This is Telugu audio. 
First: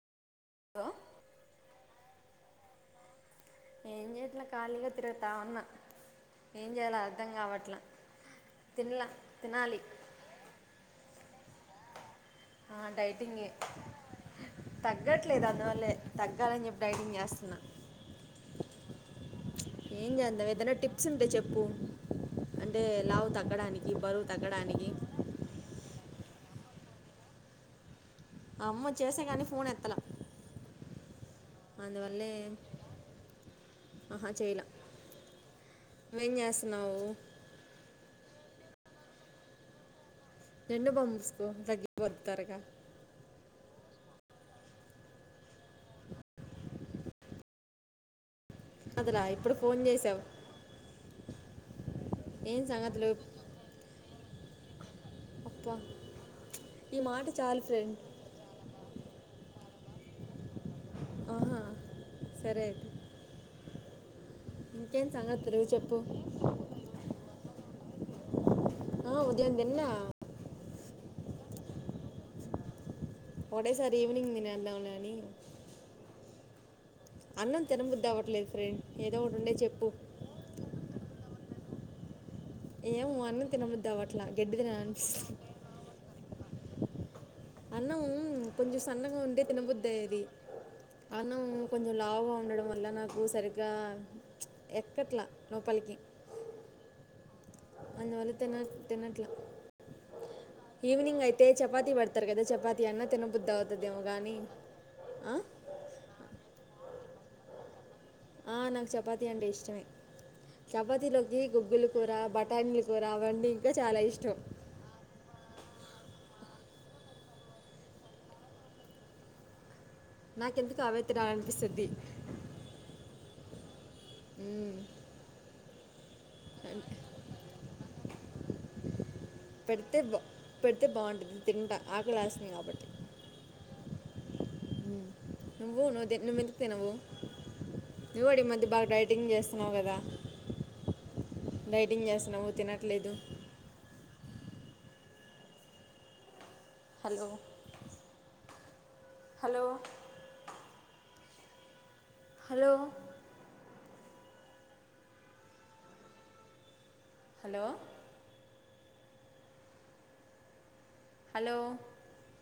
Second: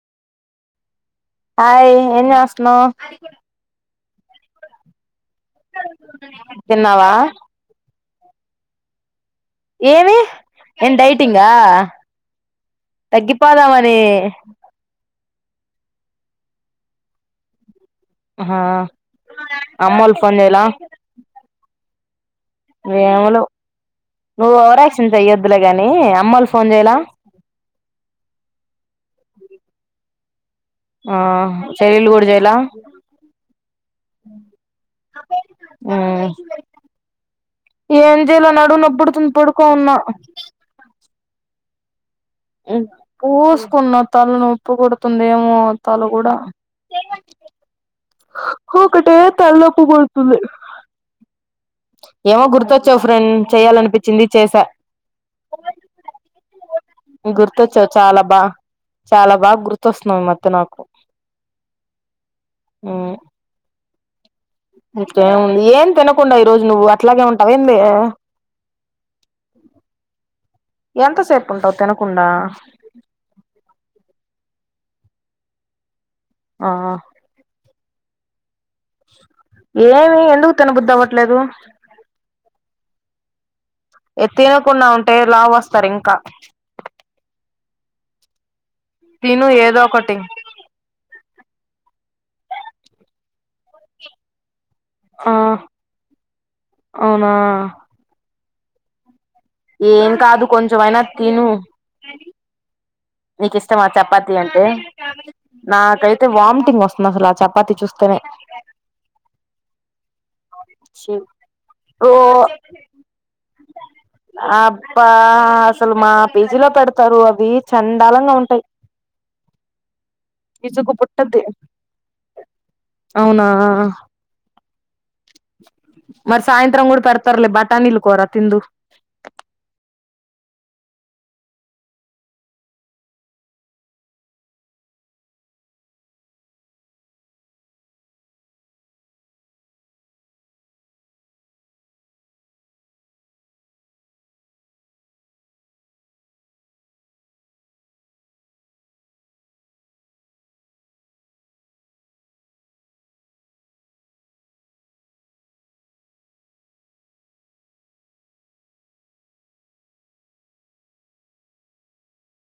హలో. అయ్ ఎం జెస్తన్నావ్. ఏం చేయట్లే ఖాళీగా తిరుగుతా ఉన్నా ఏం జేయాలో తిన్నావా అర్థం కావట్లే. తినళ్ల తినాలి. ఏమి డైటింగ ఆ, డైటింగే తగ్గిపోదామని తగ్గట్లేదు అందువల్లే తగ్గాలని చెప్పి డైటింగ్ చేస్తున్నా ఆ అమ్మోలు ఫోన్ చేయలా క్స్ంటే చెప్పు అంటే లావు ఏమోలే తగ్గడానికి బరువు తగ్గడానికి దులే గాని అమ్మో లు ఫోన్ చేయాల అమ్మ చేసా కానీ ఫోన్ ఎత్తల ఆ చెలెలు గుడ చేయల ఆహా చెయలా మ్మ్ నువ్వేం చేస్తున్నావు ఏం చేయలే నడుము నొప్పుడుతుంది పడుకో వున్నా జండు బామ్ పుస్కో తగ్గిపోతుంది త్వరగా పూసుకున్న తలునోప్పు కొడుతుంది ఏమో తల కూడా హ ఒకటే అదిలా ఇప్పుడు ఫోన్ చేసావు తలనొప్పుడుతుంది ఏమో ఏం గుర్తొచ్చావు సంగతులు ఫ్రెండ్ చెయాలనిపించింది చేసా అప్పా ఈ మాట చాలు గుర్తొచ్చా ఫ్రెండ్ చాలా బా చాలా బాగా గుర్తొస్తున్నావు ఈ మధ్య నాకు ఆహా సరే ఐతే ఆ ఇంకేం సంగతులు ఇంకేముంది ఏం చెప్పు తినకుండా ఈ రోజు నువ్వు అట్లాగే ఉంటావ ఏంది ఆ ఉదయందిన్నా ఎంతసేపు ఉంటావు తినకుండా ఒకటే సారి ఈవెనింగ్ తినేదం లే అని ఆ అన్నం తినబుద్ది అవట్లేదు ఫ్రెండ్ ఏదో ఒకటి ఉండే చెప్పు ఏమి ఎందుకు తినబుద్ది అవ్వట్లేదు ఏమో అన్నం తినబుద్ది అవ్వట్ల ఏ గడ్డి తినకుండా ఉంటే తినలనిపిస్తు లావు వస్తారు ఇంకా అన్నం కొంచెం సన్నగా ఉండే తిను ఏదో ఒకటి తినబుద్దయ్యేది అన్నం కొంచెం లావుగా ఉండడం వల్ల నాకు సరిగ్గా ఎక్కట్లా ఆ లోపలికి అవునా అందువల్ల తిన తినట్ల ఏం కాదు కొంచెమైనా ఈవినింగ్ అయితే తిను చపాతి పేడుతు తరు కద చపాతి అన్న తినబుద్ధి నీకు ఇష్టమా అవుతుందేమో కానీ చపాతి అంటే ఆ? నాకైతే వామిటింగ్ వస్తుంది అసలు ఆ చపాతి చూస్తేనే ఆ నాకు చపాతి అంటే ఇష్టమే చపాతి లోకి గుగ్గులు కూర రో బటానిల్ రావండి ఇంకా చాలా ఇష్టం అబ్బా అసలు మా పీజీలో పెడతారు అవి చండాలంగా ఉంటాయి నాకెందుకు ఇసుకు అవే పుట్టద్ది తినలనిపిస్తుంది అవునా ఉ మరి సాయంత్రం కూడా పెడతారులే బటానీలు కోర తిందు పెడితే బా పెడితే బాగుంటుంది తింటా ఆకలేస్తుంది కాబట్టి నువ్వు నువ్ ఎందుకు తినవు నువ్వు నువ్వు కూడా ఈ మధ్య బాగా డైటింగ్ చేస్తున్నావు కదా డైటింగ్ చేస్తున్నావు తినట్లేదు hello hello hello hello hello